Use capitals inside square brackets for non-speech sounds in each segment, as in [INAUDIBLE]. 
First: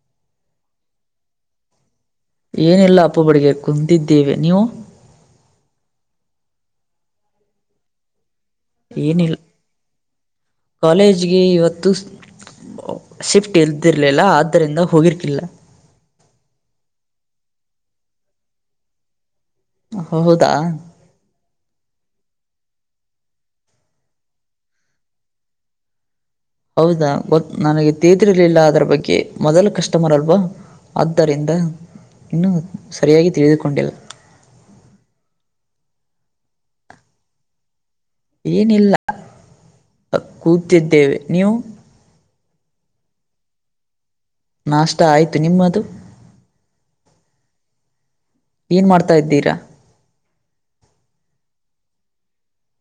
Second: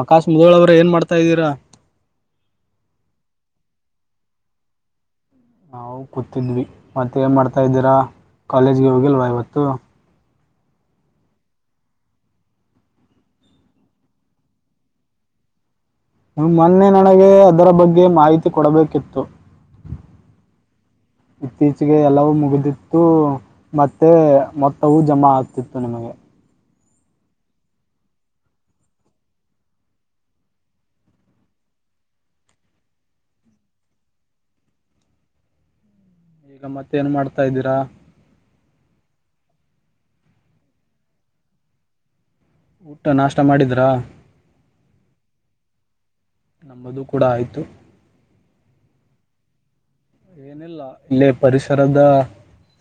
ಆಕಾಶ್ ಮುದಳ ಅವ್ರ ಏನ್ ಮಾಡ್ತಾ ಇದ್ದೀರಾ ಏನೆಲ್ಲ ಅಪ್ಪ ಬಡಿಗೆ ಕುಂದಿದ್ದೇವೆ ನೀವು ನಾವು ಕೂತಿದ್ವಿ ಮತ್ತುತ್ತ ಏನು ಮಾಡ್ತಾಯಿದ್ದೀರಾ ಕಾಲೇಜ್ಗೆ ಹೋಗಿಲ್ವ ಏನಿಲ್ಲ ಇವತ್ತು ಕಾಲೇಜ್ಗೆ ಇವತ್ತು ಶಿಫ್ಟ್ ಇಲ್ದಿರ್ಲಿಲ್ಲ ಆದ್ದರಿಂದ ಹೋಗಿರ್ಕಿಲ್ಲ ಮೊನ್ನೆ ನನಗೆ ಅದರ ಬಗ್ಗೆ ಮಾಹಿತಿ ಕೊಡಬೇಕಿತ್ತು ಹೌದಾ ಇತ್ತೀಚಿಗೆ ಎಲ್ಲವೂ ಮುಗಿದ ಮತ್ತೆ ಮೊತ್ತವು ಜಮಾ ಆಗ್ತಿತ್ತು ನಿಮಗೆ ಹೌದಾ ಗೊ ನನಗೆ ತಿಳಿದಿರ್ಲಿಲ್ಲ ಅದರ ಬಗ್ಗೆ ಮೊದಲ ಕಸ್ಟಮರ್ ಅಲ್ವಾ ಆದ್ದರಿಂದ ಇನ್ನೂ ಸರಿಯಾಗಿ ತಿಳಿದುಕೊಂಡಿಲ್ಲ [INAUDIBLE] ಈಗ ಮತ್ತೇ ಏನ್ ಮಾಡ್ತಾ ಇದ್ದೀರಾ ಏನಿಲ್ಲ ಕೂತಿದ್ದೇವೆ ನೀವು ಊಟ ನಾಷ್ಟ ಮಾಡಿದ್ರಾ ನಾಷ್ಟ ಆಯ್ತು ನಿಮ್ಮದು ನಂಬದು ಕೂಡ ಆಯ್ತು ಏನ್ ಮಾಡ್ತಾ ಇದ್ದೀರಾ ಏನಿಲ್ಲ ಇಲ್ಲಿ ಪರಿಸರದ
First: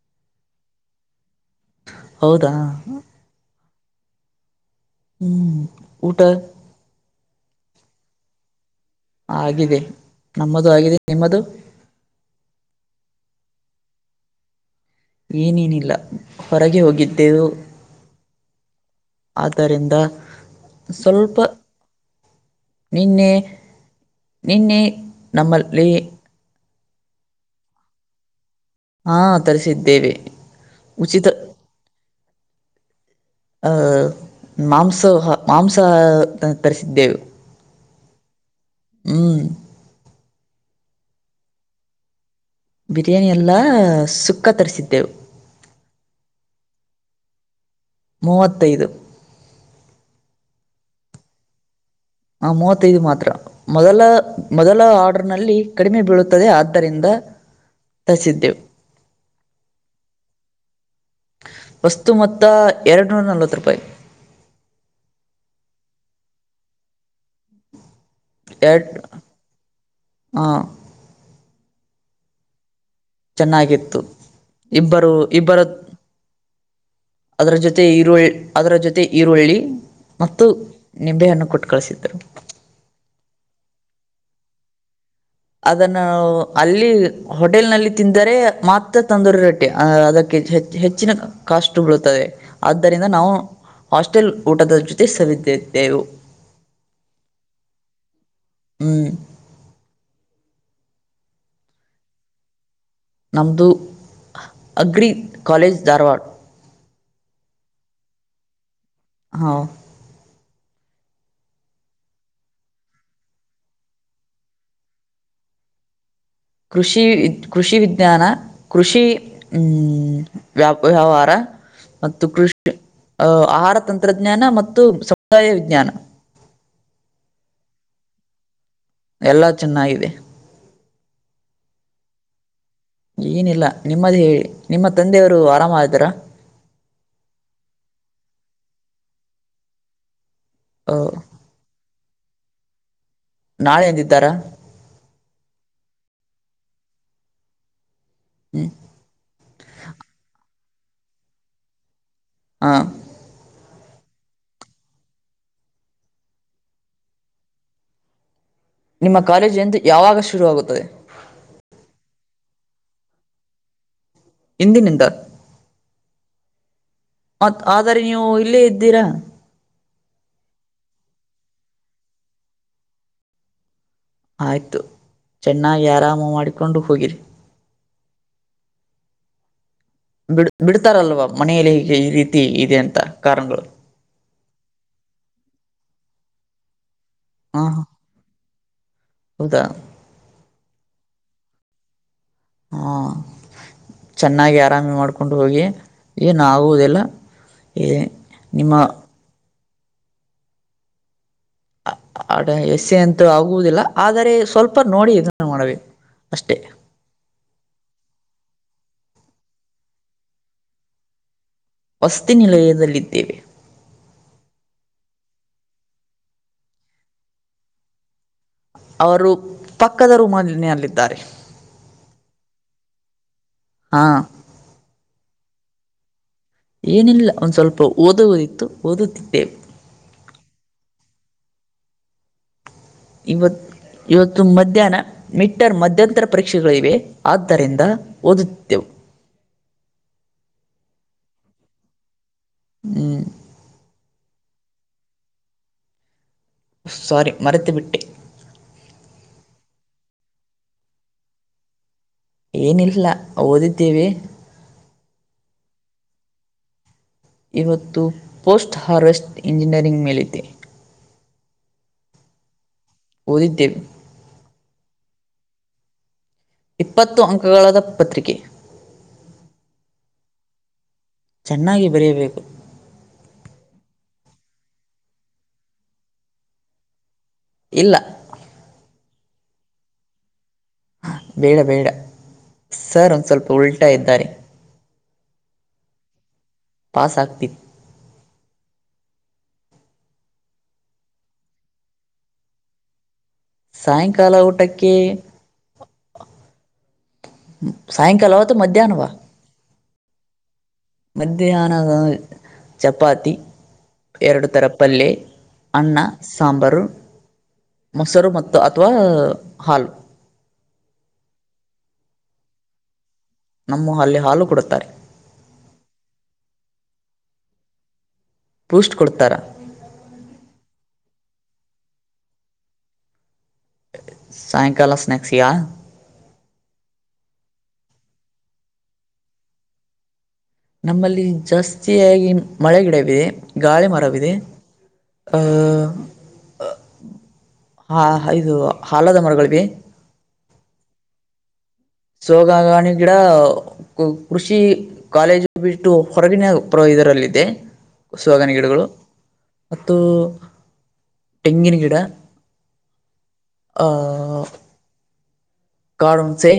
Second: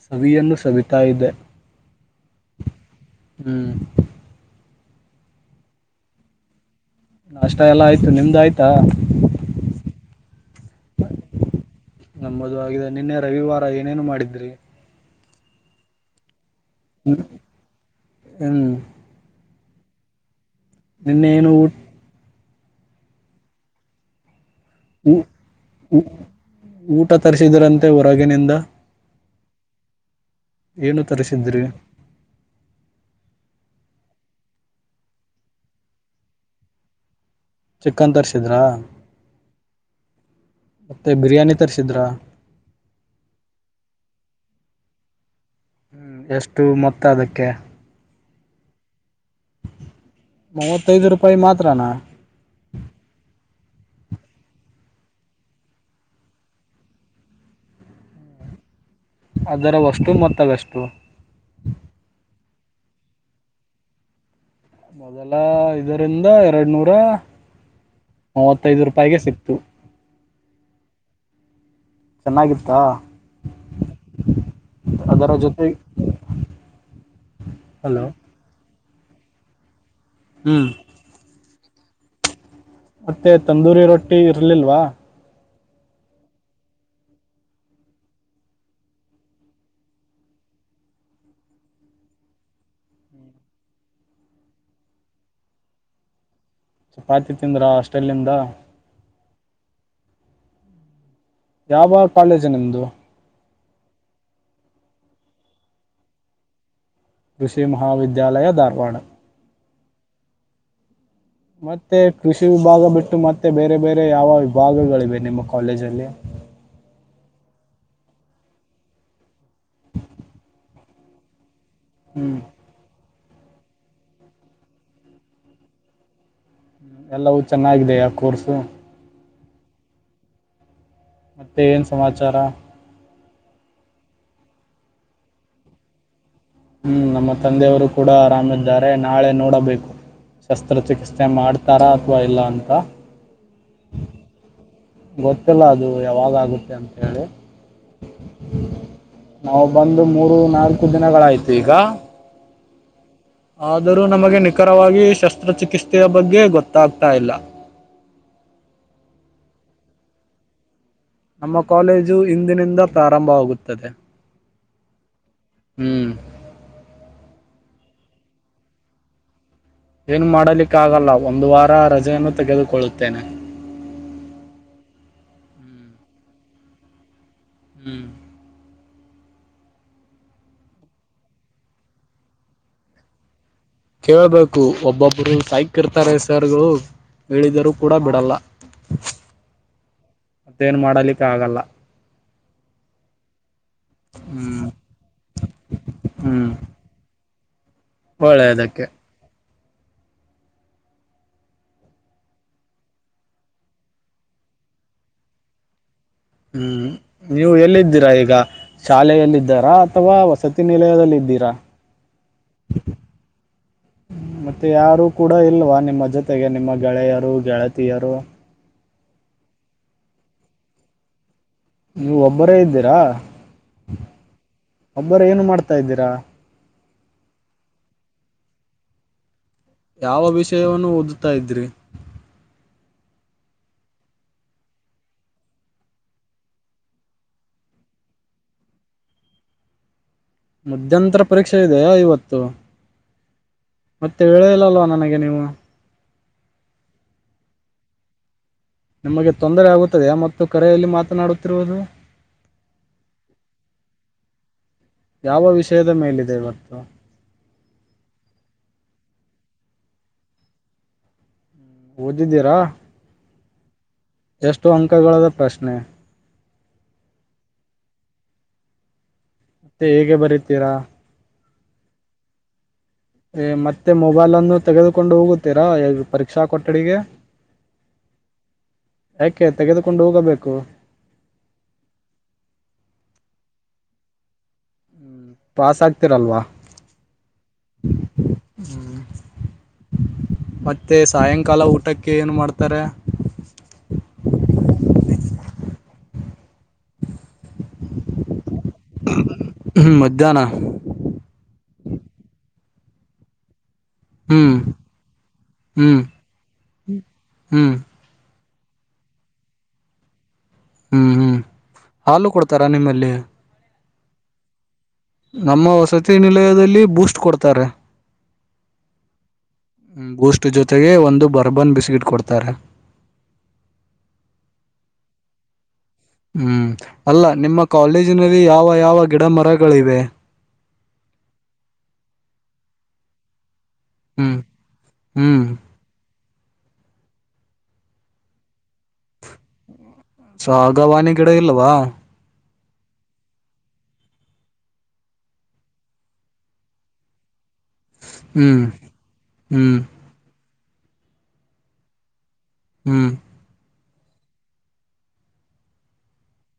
ಸವಿಯನ್ನು ಸವಿತಾ ಇದೆ ಹೌದಾ ಹ್ಮ್ ಹ್ಮ್ ಊಟ ಅಷ್ಟ ಎಲ್ಲ ಆಯ್ತು ನಿಮ್ದ ಆಯ್ತಾ ಆಗಿದೆ ನಮ್ಮದು ಆಗಿದೆ ನಿಮ್ಮದು ನಮ್ಮದು ಆಗಾಗಿದೆ ನಿನ್ನೆ ರವಿವಾರ ಏನೇನು ಮಾಡಿದ್ರಿ ಏನೇನಿಲ್ಲ ಹೊರಗೆ ಹ್ಮ್ ಹೋಗಿದ್ದೇವು ಹ್ಮ್ ಆದ್ದರಿಂದ ಸ್ವಲ್ಪ ನಿನ್ನೇನು ನಿನ್ನೆ ನಿನ್ನೆ ಊ ನಮ್ಮಲ್ಲಿ ಊ ಊಟ ತರಿಸಿದ್ರಂತೆ ಹೊರಗಿನಿಂದ ಹಾ ತರಿಸಿದ್ದೇವೆ ಏನು ಉಚಿತ ತರಿಸಿದ್ರಿ ಆ ಮಾಂಸ ಮಾಂಸ ತರಿಸಿದ್ದೆವು ಚಿಕನ್ ತರ್ರಿಸಿದ್ರಾ ಹ್ಞೂ ಮತ್ತೆ ಬಿರಿಯಾನಿ ತರ್ಸಿದ್ರಾ ಬಿರಿಯಾನಿ ಎಲ್ಲ ಸುಕ್ಕ ತರಿಸಿದ್ದೆವು ಹ್ಮ್ ಎಷ್ಟು ಮೊತ್ತ ಅದಕ್ಕೆ ಮೂವತ್ತೈದು ಮೂವತ್ತೈದು ರೂಪಾಯಿ ಮಾತ್ರನಾ ಹ ಮೂವತ್ತೈದು ಮಾತ್ರ ಮೊದಲ ಮೊದಲ ಆರ್ಡರ್ ನಲ್ಲಿ ಕಡಿಮೆ ಬೀಳುತ್ತದೆ ಆದ್ದರಿಂದ ತರಿಸಿದ್ದೇವು ಅದರ ವಷ್ಟ್ಟುಮೊತ್ತವೆಷ್ಟು ಎರಡು ನೂರ ನಲವತ್ತು ರೂಪಾಯಿ ಮೊದಲ ಇದರಿಂದ ಎರಡ್ ನೂರ ಮೂವತ್ತೈದು ಎರಡು ರೂಪಾಯಿಗೆ ಸಿಕ್ತು ಆ ಚೆನ್ನಾಗಿತ್ತಾ ಚೆನ್ನಾಗಿತ್ತು ಇಬ್ಬರು ಅದರ ಇಬ್ಬರು ಜೊತೆ ಅದರ ಜೊತೆ ಹಲೋ ಈರುಳ್ಳ ಅದರ ಜೊತೆ ಮತ್ತು ಈರುಳ್ಳಿ ಮತ್ತು ಹ್ಮ್ ನಿಂಬೆಹಣ್ಣ ಕೊಟ್ಟು ಕಳಿಸಿದ್ದರು ಮತ್ತೆ ತಂದೂರಿ ರೊಟ್ಟಿ ಇರ್ಲಿಲ್ವಾ ಅದನ್ನು ಅಲ್ಲಿ ಹೋಟೆಲ್ ನಲ್ಲಿ ತಿಂದರೆ ಮಾತ್ರ ತಂದೂರಿ ರೊಟ್ಟಿ ಅ ಅದಕ್ಕೆ ಹೆಚ್ಚು ಹೆಚ್ಚು ಹೆಚ್ಚಿನ ಕಾಸ್ಟ್ ಬೀಳುತ್ತದೆ ಆದ್ದರಿಂದ ನಾವು ಹಾಸ್ಟೆಲ್ ಊಟದ ಜೊತೆ ಸವಿದಿದ್ದೆವು ಚಪಾತಿ ತಿಂದ್ರಾ ಹಾಸ್ಟೆಲ್ ಇಂದ ಹ್ಮ್ ಯಾವ ಕಾಲೇಜ್ ನಿಮ್ದು ನಮ್ದು ಅಗ್ರಿ ಕಾಲೇಜ್ ಧಾರವಾಡ ಕೃಷಿ ಮಹಾವಿದ್ಯಾಲಯ ಧಾರವಾಡ ಹಾ ಮತ್ತೆ ಕೃಷಿ ವಿಭಾಗ ಬಿಟ್ಟು ಮತ್ತೆ ಬೇರೆ ಬೇರೆ ಯಾವ ವಿಭಾಗಗಳಿವೆ ನಿಮ್ಮ ಕಾಲೇಜಲ್ಲಿ ಕೃಷಿ ಕೃಷಿ ವಿಜ್ಞಾನ ಕೃಷಿ ವ್ಯಾಪ ವ್ಯವಹಾರ ಮತ್ತು ಹ್ಮ್ ಕೃಷಿ ಅ ಆಹಾರ ತಂತ್ರಜ್ಞಾನ ಮತ್ತು ಸಮುದಾಯ ವಿಜ್ಞಾನ ಎಲ್ಲವೂ ಚೆನ್ನಾಗಿದಿಯಾ ಕೋರ್ಸು ಎಲ್ಲಾ ಚೆನ್ನಾಗಿದೆ ಮತ್ತೆ ಏನ್ ಸಮಾಚಾರ ಏನಿಲ್ಲ ನಿಮ್ಮದ ಹೇಳಿ ನಿಮ್ಮ ತಂದೆಯವರು ಆರಾಮ ಆದರ ಹ್ಮ್ ನಮ್ಮ ತಂದೆಯವರು ಕೂಡ ಆರಾಮಿದ್ದಾರೆ ನಾಳೆ ನೋಡಬೇಕು ಆ, ಶಸ್ತ್ರಚಿಕಿತ್ಸೆ ಮಾಡ್ತಾರಾ ಅಥವಾ ಇಲ್ಲ ಅಂತ ನಾಳೆ ಎಂದಿದ್ದಾರ ಗೊತ್ತಿಲ್ಲ ಅದು ಯಾವಾಗಾಗುತ್ತೆ ಅಂತ ಹೇಳಿ ಹ್ಮ್ ನಾವು ಬಂದು ಮೂರು ನಾಲ್ಕು ದಿನಗಳಾಯ್ತು ಈಗ ಹಾ ಆದರೂ ನಮಗೆ ನಿಖರವಾಗಿ ಶಸ್ತ್ರಚಿಕಿತ್ಸೆಯ ಬಗ್ಗೆ ಗೊತ್ತಾಗ್ತಾ ಇಲ್ಲ ನಿಮ್ಮ ಕಾಲೇಜ್ ಎಂದು ಯಾವಾಗ ಶುರುವಾಗುತ್ತದೆ ನಮ್ಮ ಕಾಲೇಜು ಇಂದಿನಿಂದ ಪ್ರಾರಂಭವಾಗುತ್ತದೆ ಇಂದಿನಿಂದ ಹ್ಮ್ ಮತ್ತ್ ಆದರೆ ನೀವು ಇಲ್ಲೇ ಇದ್ದೀರಾ ಏನ್ ಮಾಡಲಿಕ್ಕ ಆಗಲ್ಲ ಒಂದು ವಾರ ರಜೆಯನ್ನು ತೆಗೆದುಕೊಳ್ಳುತ್ತೇನೆ ಆಯ್ತು ಚೆನ್ನಾಗಿ ಆರಾಮ ಮಾಡಿಕೊಂಡು ಹೋಗಿರಿ ಹ್ಮ್ ಬಿಡ್ ಬಿಡ್ತಾರಲ್ವಾ ಮನೆಯಲ್ಲಿ ಹೀಗೆ ಈ ರೀತಿ ಇದೆ ಅಂತ ಕಾರಣಗಳು ಹಬೇಕು ಒಬ್ಬೊಬ್ರು ಸೈಕ್ ಇರ್ತಾರೆ ಸರ್ಗಳು ಹೇಳಿದರೂ ಹಾ ಕೂಡ ಬಿಡಲ್ಲ ಹೌದಾ ಮತ್ತೇನ್ ಮಾಡಲಿಕ್ಕ ಆಗಲ್ಲ ಹಾ ಚೆನ್ನಾಗಿ ಹ್ಮ್ ಆರಾಮಿ ಮಾಡ್ಕೊಂಡು ಹೋಗಿ ಏನ್ ಹ್ಮ್ ಆಗುವದೆಲ್ಲ ನಿಮ್ಮ ಒಳ್ಳೆಯದಕ್ಕೆ ಅಡ ಎಸೆ ಅಂತ ಆಗುವುದಿಲ್ಲ ಆದರೆ ಸ್ವಲ್ಪ ನೋಡಿ ಇದನ್ನು ಮಾಡಬೇಕು ಅಷ್ಟೇ ಹ್ಮ್ ನೀವು ಎಲ್ಲಿದ್ದೀರಾ ಈಗ ಈಗ ಶಾಲೆಯಲ್ಲ ಇದಿದ್ದಾರಾ ಅಥವಾ ವಸತಿ ನಿಲಯದದಲ್ಲಿ ಇದ್ದೀರಾ ವಸ್ತಿ ನಿಲಯದಲ್ಲಿದ್ದೇವೆ ಮತ್ತೆ ಯಾರು ಕೂಡ ಇಲ್ವಾ ನಿಮ್ಮ ಜೊತೆಗೆ ನಿಮ್ಮ ಗೆಳೆಯರು ಗೆಳತಿಯರು ಅವರು ಪಕ್ಕದ ರೂಮನ ಅಲ್ಲಿದ್ದಾರೆ ನೀವು ಒಬ್ಬರೇ ಇದ್ದೀರಾ ಹಾಂ ಒಬ್ಬರ ಏನು ಮಾಡ್ತಾ ಇದ್ದೀರಾ ಏನಿಲ್ಲ ಒಂದ್ ಸ್ವಲ್ಪ ಓದುವಓದಿತ್ತು ಓದುತ್ತಿದ್ದೇ ಯಾವ ವಿಷಯವನ್ನು ಓದುತ್ತಾ ಇದ್ರಿ ಇವತ್ತು ಇವತ್ತು ಮಧ್ಯಾಹ್ನ ಮೀಟರ್ ಮಧ್ಯಂತರ ಪರೀಕ್ಷೆಗಳಿವೆ ಆದ್ದರಿಂದ ಓದುತ್ತೆವು ಮಧ್ಯಂತರ ಪರೀಕ್ಷೆ ಇದೆಯಾ ಇವತ್ತು ಹ್ಮ್ ಮತ್ತೆ ಹೇಳಳದಿಲ್ಲಲ್ವಾ ನನಗೆ ನೀವು ಸಾರಿ ಮರೆತು ಬಿಿಟ್ಟೆ ನಿಮಗೆ ತೊಂದರೆ ಆಗುತ್ತದೆ ಮತ್ತು ಕರೆಯಲ್ಲಿ ಮಾತನಾಡುತ್ತಿರುವುದು ಏನಿಲ್ಲ ಓದಿದ್ದೇವಿ ಯಾವ ವಿಷಯದ ಮೇಲಿದೆದೆ ಇವತ್ತು ಇವತ್ತು ಪೋಸ್ಟ್ ಹಾರ್ವೆಸ್ಟ್ ಇಂಜಿನಿಯರಿಂಗ್ ಮೇಲಿದೆ ಓದಿದ್ದೀರಾ ಓದಿದ್ದೇವೆ ಎಷ್ಟು ಅಂಕಗಳದ ಪ್ರಶ್ನೆ ಇಪ್ಪತ್ತು ಅಂಕಗಳಾದ ಪತ್ರಿಕೆ ಮತ್ತೆ ಹೇಗೆ ಬರತೀರಾ ಚೆನ್ನಾಗಿ ಬರೆಯಬೇಕು ಏ ಮತ್ತೆ ಮೊಬೈಲ್ ಅನ್ನು ತೆಗೆದುಕೊಂಡು ಹೋಗುತ್ತೀರಾ ಪರೀಕ್ಷಾ ಕೊಠಡಿಗೆ ಇಲ್ಲ ಯಾಕೆ ತೆಗೆದುಕೊಂಡು ಹೋಗಬೇಕು ಬೇಡ ಬೇಡ ಸರ್ ಒಂದ ಸ್ವಲ್ಪ ಉಲ್ಟಾ ಇದ್ದಾರೆ ಹ್ಮ್, ಪಾಸ್ ಆಗ್ತಿರಲ್ವಾ ಪಾಸ್ ಆಗ್ತಿತ್ತು ಮತ್ತೆ ಸಾಯಂಕಾಲ ಊಟಕ್ಕೆ ಏನು ಮಾಡ್ತಾರೆ ಸಾಯಂಕಾಲ ಊಟಕ್ಕೆ ಸಾಯಂಕಾಲವತ್ತು ಮಧ್ಯಾಹ್ನವಾ ಹ್ಮ ಮಧ್ಯಾಹ್ನ ಮಧ್ಯಾಹನದ ಚಪಾತಿ ಎರಡು ಹ್ಮ್ ತರ ಪಲ್ಯ ಅನ್ನ ಹ್ಮ್ ಸಾಂಬಾರು ಹ್ಮ್ ಮೊಸರು. ಮತ್ತು ಅಥವಾ ಹಾಲು ಹ್ಮ್ ಹ್ಮ್ ಹಾಲು ಕೊಡ್ತಾರಾ ನಿಮ್ಮಲ್ಲಿ ನಮ್ಮ ಅಲ್ಲಿ ಹಾಲು ಕೊಡುತ್ತಾರೆ ನಮ್ಮ ವಸತಿ ನಿಲಯದಲ್ಲಿ ಬೂಸ್ಟ್ ಕೊಡ್ತಾರೆ ಬೂಸ್ಟ್ ಕೊಡ್ತಾರ ಬೂಸ್ಟ್ ಜೊತೆಗೆ ಒಂದು ಬರ ಬರ್ಬನ್ ಬಿಸ್ಕಿಟ್ ಕೊಡ್ತಾರೆ ಸಾಯಂಕಾಲ ಸ್ ನಕ್ಸಿಯಾ ಹ್ಮ್ ಅಲ್ಲ ನಿಮ್ಮ ಕಾಲೇಜಿನಲ್ಲಿ ಯಾವ ಯಾವ ಗಿಡ ಮರಗಳಿವೆ ನಮ್ಮಲ್ಲಿ ಜಾಸ್ತಿಯಾಗಿ ಮಳೆಗಿಡವಿದೆ ಗಾಳಿ ಮರವಿದೆ ಹ್ಮ್ ಹ್ಮ್ ಹಾ ಇದು ಹಾಲದ ಮರಗಳೀವೆ ಸೊ ಆಗವಾಣಿ ಗಿಡ ಇಲ್ಲವಾ ಯೋಗಾಗಾಣೆ ಗಿಡ ಕೃಷಿ ಕಾಲೇಜು ಬಿಟ್ಟು ಹೊರಗಿನ ಇದರಲ್ಲಿದೆ ಸಗನ ಹ್ಮ್ ಗಿಡಗಳು ಹ್ಮ್ ಮತ್ತು ತೆಂಗಿನ ಗಿಡ ಹ್ಮ್ ಹ ಕಾಡು ಹಣಸೆ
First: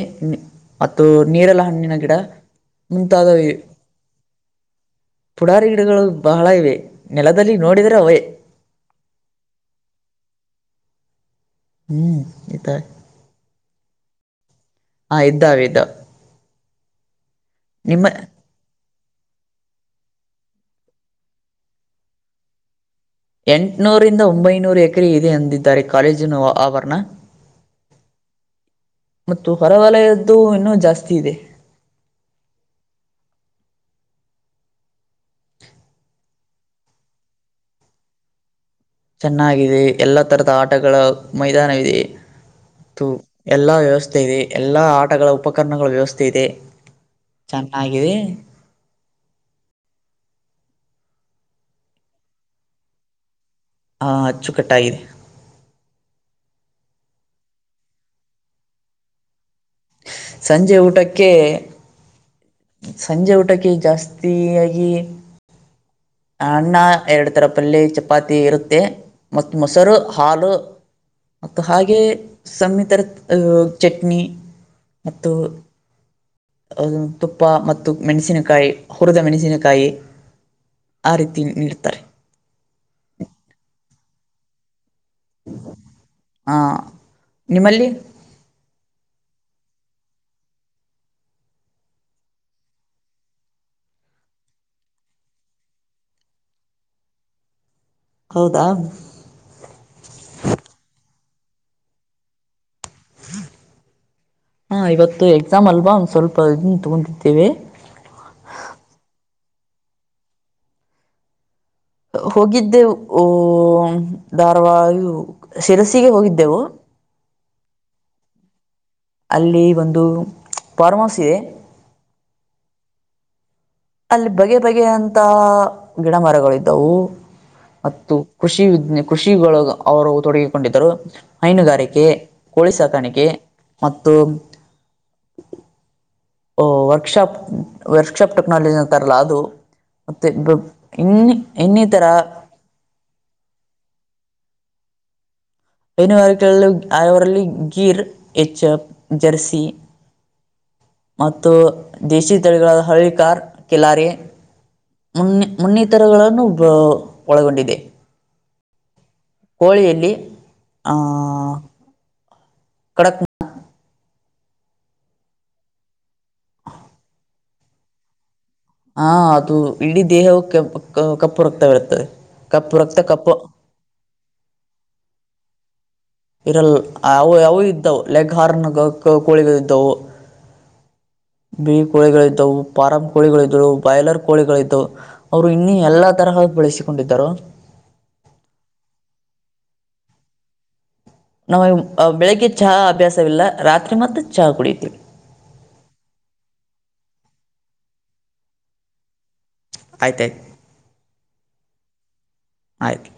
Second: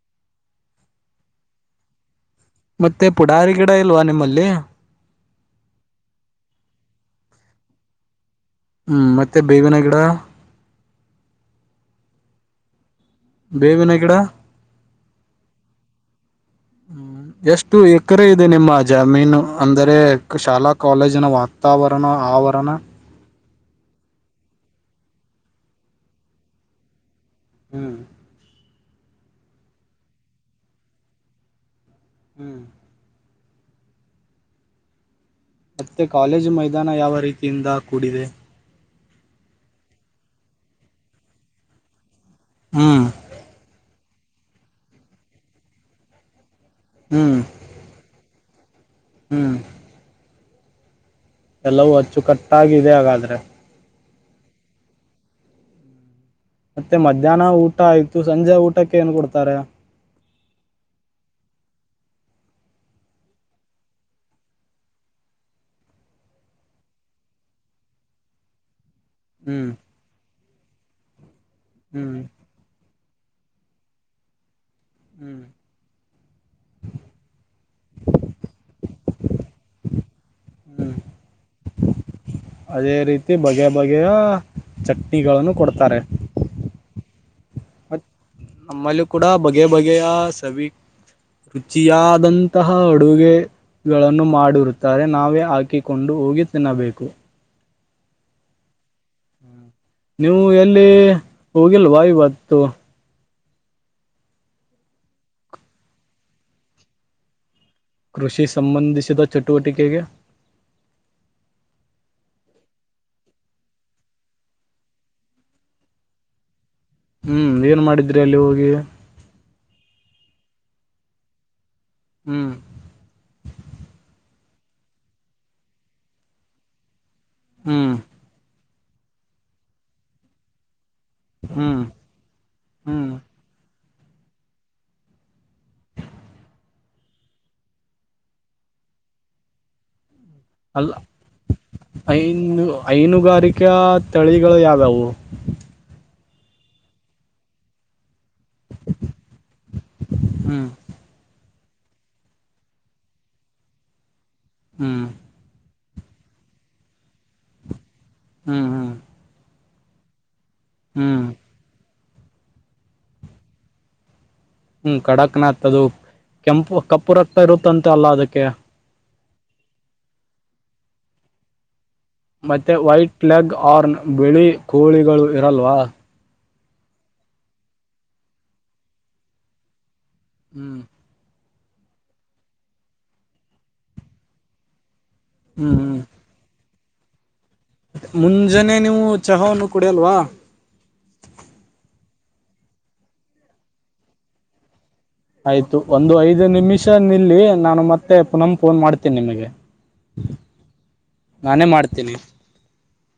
ಮತ್ತು ನೀರೆಲ್ಲ ಹಣ್ಣಿನ ಗಿಡ ಮತ್ತೆ ಪುಡಾರಿ ಮುಂತಾದವು ಗಿಡ ಇಲ್ವಾ ನಿಮ್ಮಲ್ಲಿ ಪುಡಾರಿ ಗಿಡಗಳು ಬಹಳ ಇವೆ ನೆಲದಲ್ಲಿ ನೋಡಿದರೆ ಅವೆ ಹ್ಮ್ ಮತ್ತೆ ಬೇವನ ಗಿಡ ಹ್ಮ್ ಈತಾಯ ಬೇವಿನ ಕಡ ಹಾ ಇದ್ದಾವ ಇದ್ದ ಹ್ಮ್ ಎಷ್ಟು ಎಕರೆ ಇದೆ ನಿಮ್ಮ ಜಮೀನು ಅಂದರೆ ಶಾಲಾ ಕಾಲೇಜಿನ ವಾತಾವರಣ ಆವರಣ ಎಂಟಟ್ನೂರಿಂದ ಒಂಬೈನೂರು ಎಕರೆ ಇದೆ ಎಂದಿದ್ದಾರೆ ಕಾಲೇಜಿನ ಆವರಣ. ಹ್ಮ್ ಮತ್ತು ಹೊರವಲಯದ್ದು ಇನ್ನೂ ಜಾಸ್ತಿ ಇದೆ ಹ್ಮ್ ಮತ್ತೆ ಕಾಲೇಜು ಮೈದಾನ ಯಾವ ರೀತಿಯಿಂದ ಕೂಡಿದೆ ಚೆನ್ನಾಗಿದೆ ಎಲ್ಲ ತರದ ಆಟಗಳ ಮೈದಾನವಿದೆ ಹ್ಮ್ ಎಲ್ಲಾ ವ್ಯವಸ್ಥೆ ಇದೆ ಎಲ್ಲಾ ಆಟಗಳ ಉಪಕರಣಗಳ ವ್ಯವಸ್ಥೆ ಇದೆ ಹ್ಮ್ ಚೆನ್ನಾಗಿದೆ ಹ್ಮ್ ಎಲ್ಲವೂ ಅಚ್ಚುಕಟ್ಟಾಗಾಗಿದೆ ಹಾಗಾದ್ರೆ ಹಾ ಅಚ್ಚುಕಟ್ಟ ಇದೆ. ಮತ್ತೆ ಮಧ್ಯಾಹ್ನ ಊಟ ಆಯ್ತು ಸಂಜೆ ಊಟಕ್ಕೆ ಏನ್ ಕೊಡ್ತಾರೆ? ಸಂಜೆ ಊಟಕ್ಕೆ ಸಂಜೆ ಊಟಕ್ಕೆ ಜಾಸ್ತಿಯಾಗಿ ಅನ್ನ ಎರಡು ತರ ಪಲ್ಲಿ ಚಪಾತಿ ಇರುತ್ತೆ ಮತ್ ಹ್ಮ್ ಮೊಸರು ಹಾಲು ಮತ್ತು ಹಾಗೆ ಹ್ಮ್ ಸಮಿಿತರ ಚಟ್ನಿ ಮತ್ತು ಹ್ಮ್ ತುಪ್ಪ ಮತ್ತು ಮೆಣಸಿನಕಾಯಿ ಹುರಿದ ಮೆಣಸಿನಕಾಯಿ ಹ್ಮ್ ಆ ರೀತಿ ನೀಡ್ತಾರೆ ಅದೇ ರೀತಿ ಬಗೆಯ ಬಗೆಯ ಚಟ್ನಿಗಳನ್ನು ಕೊಡ್ತಾರೆ ಹಾಂ ನಿಮ್ಮಲ್ಲಿ ನಮ್ಮಲ್ಲಿ ಕೂಡ ಬಗೆಯ ಬಗೆಯ ಸವಿ ರುಚಿಯಾದಂತಹ ಅಡುಗೆ ಗಳನ್ನು ಮಾಡಿರುತ್ತಾರೆ ನಾವೇ ಹಾಕಿಕೊಂಡು ಹೋಗಿ ತಿನ್ನಬೇಕು. ಹೌದಾ? ನೀವು ಎಲ್ಲಿ ಹೋಗಿಲ್ವಾಯವತ್ತು? ಹಾ ಇವತ್ತು ಎಕ್ಸಾಮ್ ಅಲ್ವಾ ಒಂದ ಸ್ವಲ್ಪ ಇದನ್ ತಗೊತಿದ್ದೇವೆ. ಕೃಷಿ ಸಂಬಂಧಿಸಿದ ಚಟುವಟಿಕೆಗೆ ಹೋಗಿದ್ದೆವು ಧಾರವಾಡ ಶಿರಸಿಗೆ ಹೋಗಿದ್ದೆವು. ಹ್ಮ್ ಏನ್ ಮಾಡಿದ್ರಿ ಅಲ್ಲಿ ಹೋಗಿ ಅಲ್ಲಿ ಒಂದು ಫಾರ್ಮ್ ಹೌಸ್ ಇದೆ ಹ್ಮ್ ಅಲ್ಲಿ ಬಗೆ ಬಗೆಯಂತ ಗಿಡ ಮರಗಳು ಇದ್ದವು ಹ್ಮ್ ಮತ್ತು ಖುಷಿ ಕೃಷಿಗಳು ಅವರು ತೊಡಗಿಕೊಂಡಿದ್ದರು ಹ್ಮ್ ಹೈನುಗಾರಿಕೆ ಕೋಳಿ ಹ್ಮ್ ಸಾಕಾಣಿಕೆ ಮತ್ತು ವರ್ಕ್ಶಾಪ್ ವರ್ಕ್ಶಾಪ್ ಟೆಕ್ನಾಲಜಿ ಅಂತಾರಲ್ಲ ಅದು ಮತ್ತು ಬ ಅಲ್ಲ ಇನ್ನು ಇನ್ನಿತರ ಐನು ಐನುಗಾರಿಕೆ ತಳಿ ಗಳು ಯಾವವು? ಹೈನುಗಾರಿಕೆ ಆಯವರಲ್ಲಿ ಗೀರ್ ಎಚ್ಚಪ್ ಜರ್ಸಿ ಹ್ಮ್ ಮತ್ತು ಮತ್ತು ದೇಶೀ ತಳಿಗಳಾದ ಹಳಿ ಕಾರ್ ಕೆಲಾರೆ ಹ್ಮ್ ಮು ಮುನ್ನೆ ಇತ್ತರಗಳನ್ನು ಬ ಒಳಗೊಂಡಿದೆ ಹ್ಮ್ ಹ್ಮ್ ಹೋಳಿಯಲ್ಲಿ ಹ್ಮ್ ಕಡಕ್ನಾ ಹ್ಮ್ ಕಡಕ್ನ ಆತದು ಕೆಂಪು ಕಪ್ಪು ರಕ್ತ ಇರುತ್ತಂತೆ ಅಲ್ಲ ಅದಕ್ಕೆ ಹಾ ಅದು ಇಡೀ ದೇಹವು ಕಪ್ಪು ರಕ್ತವಿರುತ್ತದೆ. ಮತ್ತೆ ಕಪ್ಪು ರಕ್ತ ವೈಟ್ ಕಪ್ಪು ಲೆಗ್ ಆರ್ನ್ ಬಿಳಿ ಕೋಳಿಗಳು ಇರಲ್ವಾ ಇರಲ್ಲ ಅವು ಅವು ಇದ್ದವು ಲೆಗ್ ಹಾರ್ನ್ ಕೋಳಿ ಇದ್ದವು. ಹ್ಮ್ ಬಿಿ ಕೋಳಿಗಳಿದ್ದವು ಫಾರಂ್ ಕೋಳಿಗಳಿದ್ದವು ಬಾಯ್ಲರ್ ಕೋಳಿಗಳಿದ್ದವು ಅವರು ಹ್ಮ್ ಇನ್ನ ಹ್ಮ್ ಎಲ್ಲಾ ತರಹ ಬೆಳೆಸಿಕೊಂಡಿದ್ದರು. ಮುಂಜಾನೆ ನೀವು ಚಹಾವನ್ನು ಕುಡಿಯಲ್ವಾ? ನಾವ ಬೆಳಿಗ್ಗೆ ಚಹ ಅಭ್ಯಾಸವಿಲ್ಲ ರಾತ್ರಿ ಮತ್ರ ಚಹಾ ಕುಡತಿವಿ. ಆಯ್ತು ಒಂದು ಐದು ನಿಮಿಷ ನಿಲ್ಲಿ ನಾನು ಮತ್ತೆ ಪುನಮ ಫೋನ್ ಮಾಡ್ತೇನಿ ನಿಮಗೆ ಆಯ್ತಾಯ್ತು ನಾನೇ ಮಾಡ್ತೀನಿ ಆಯ್ತು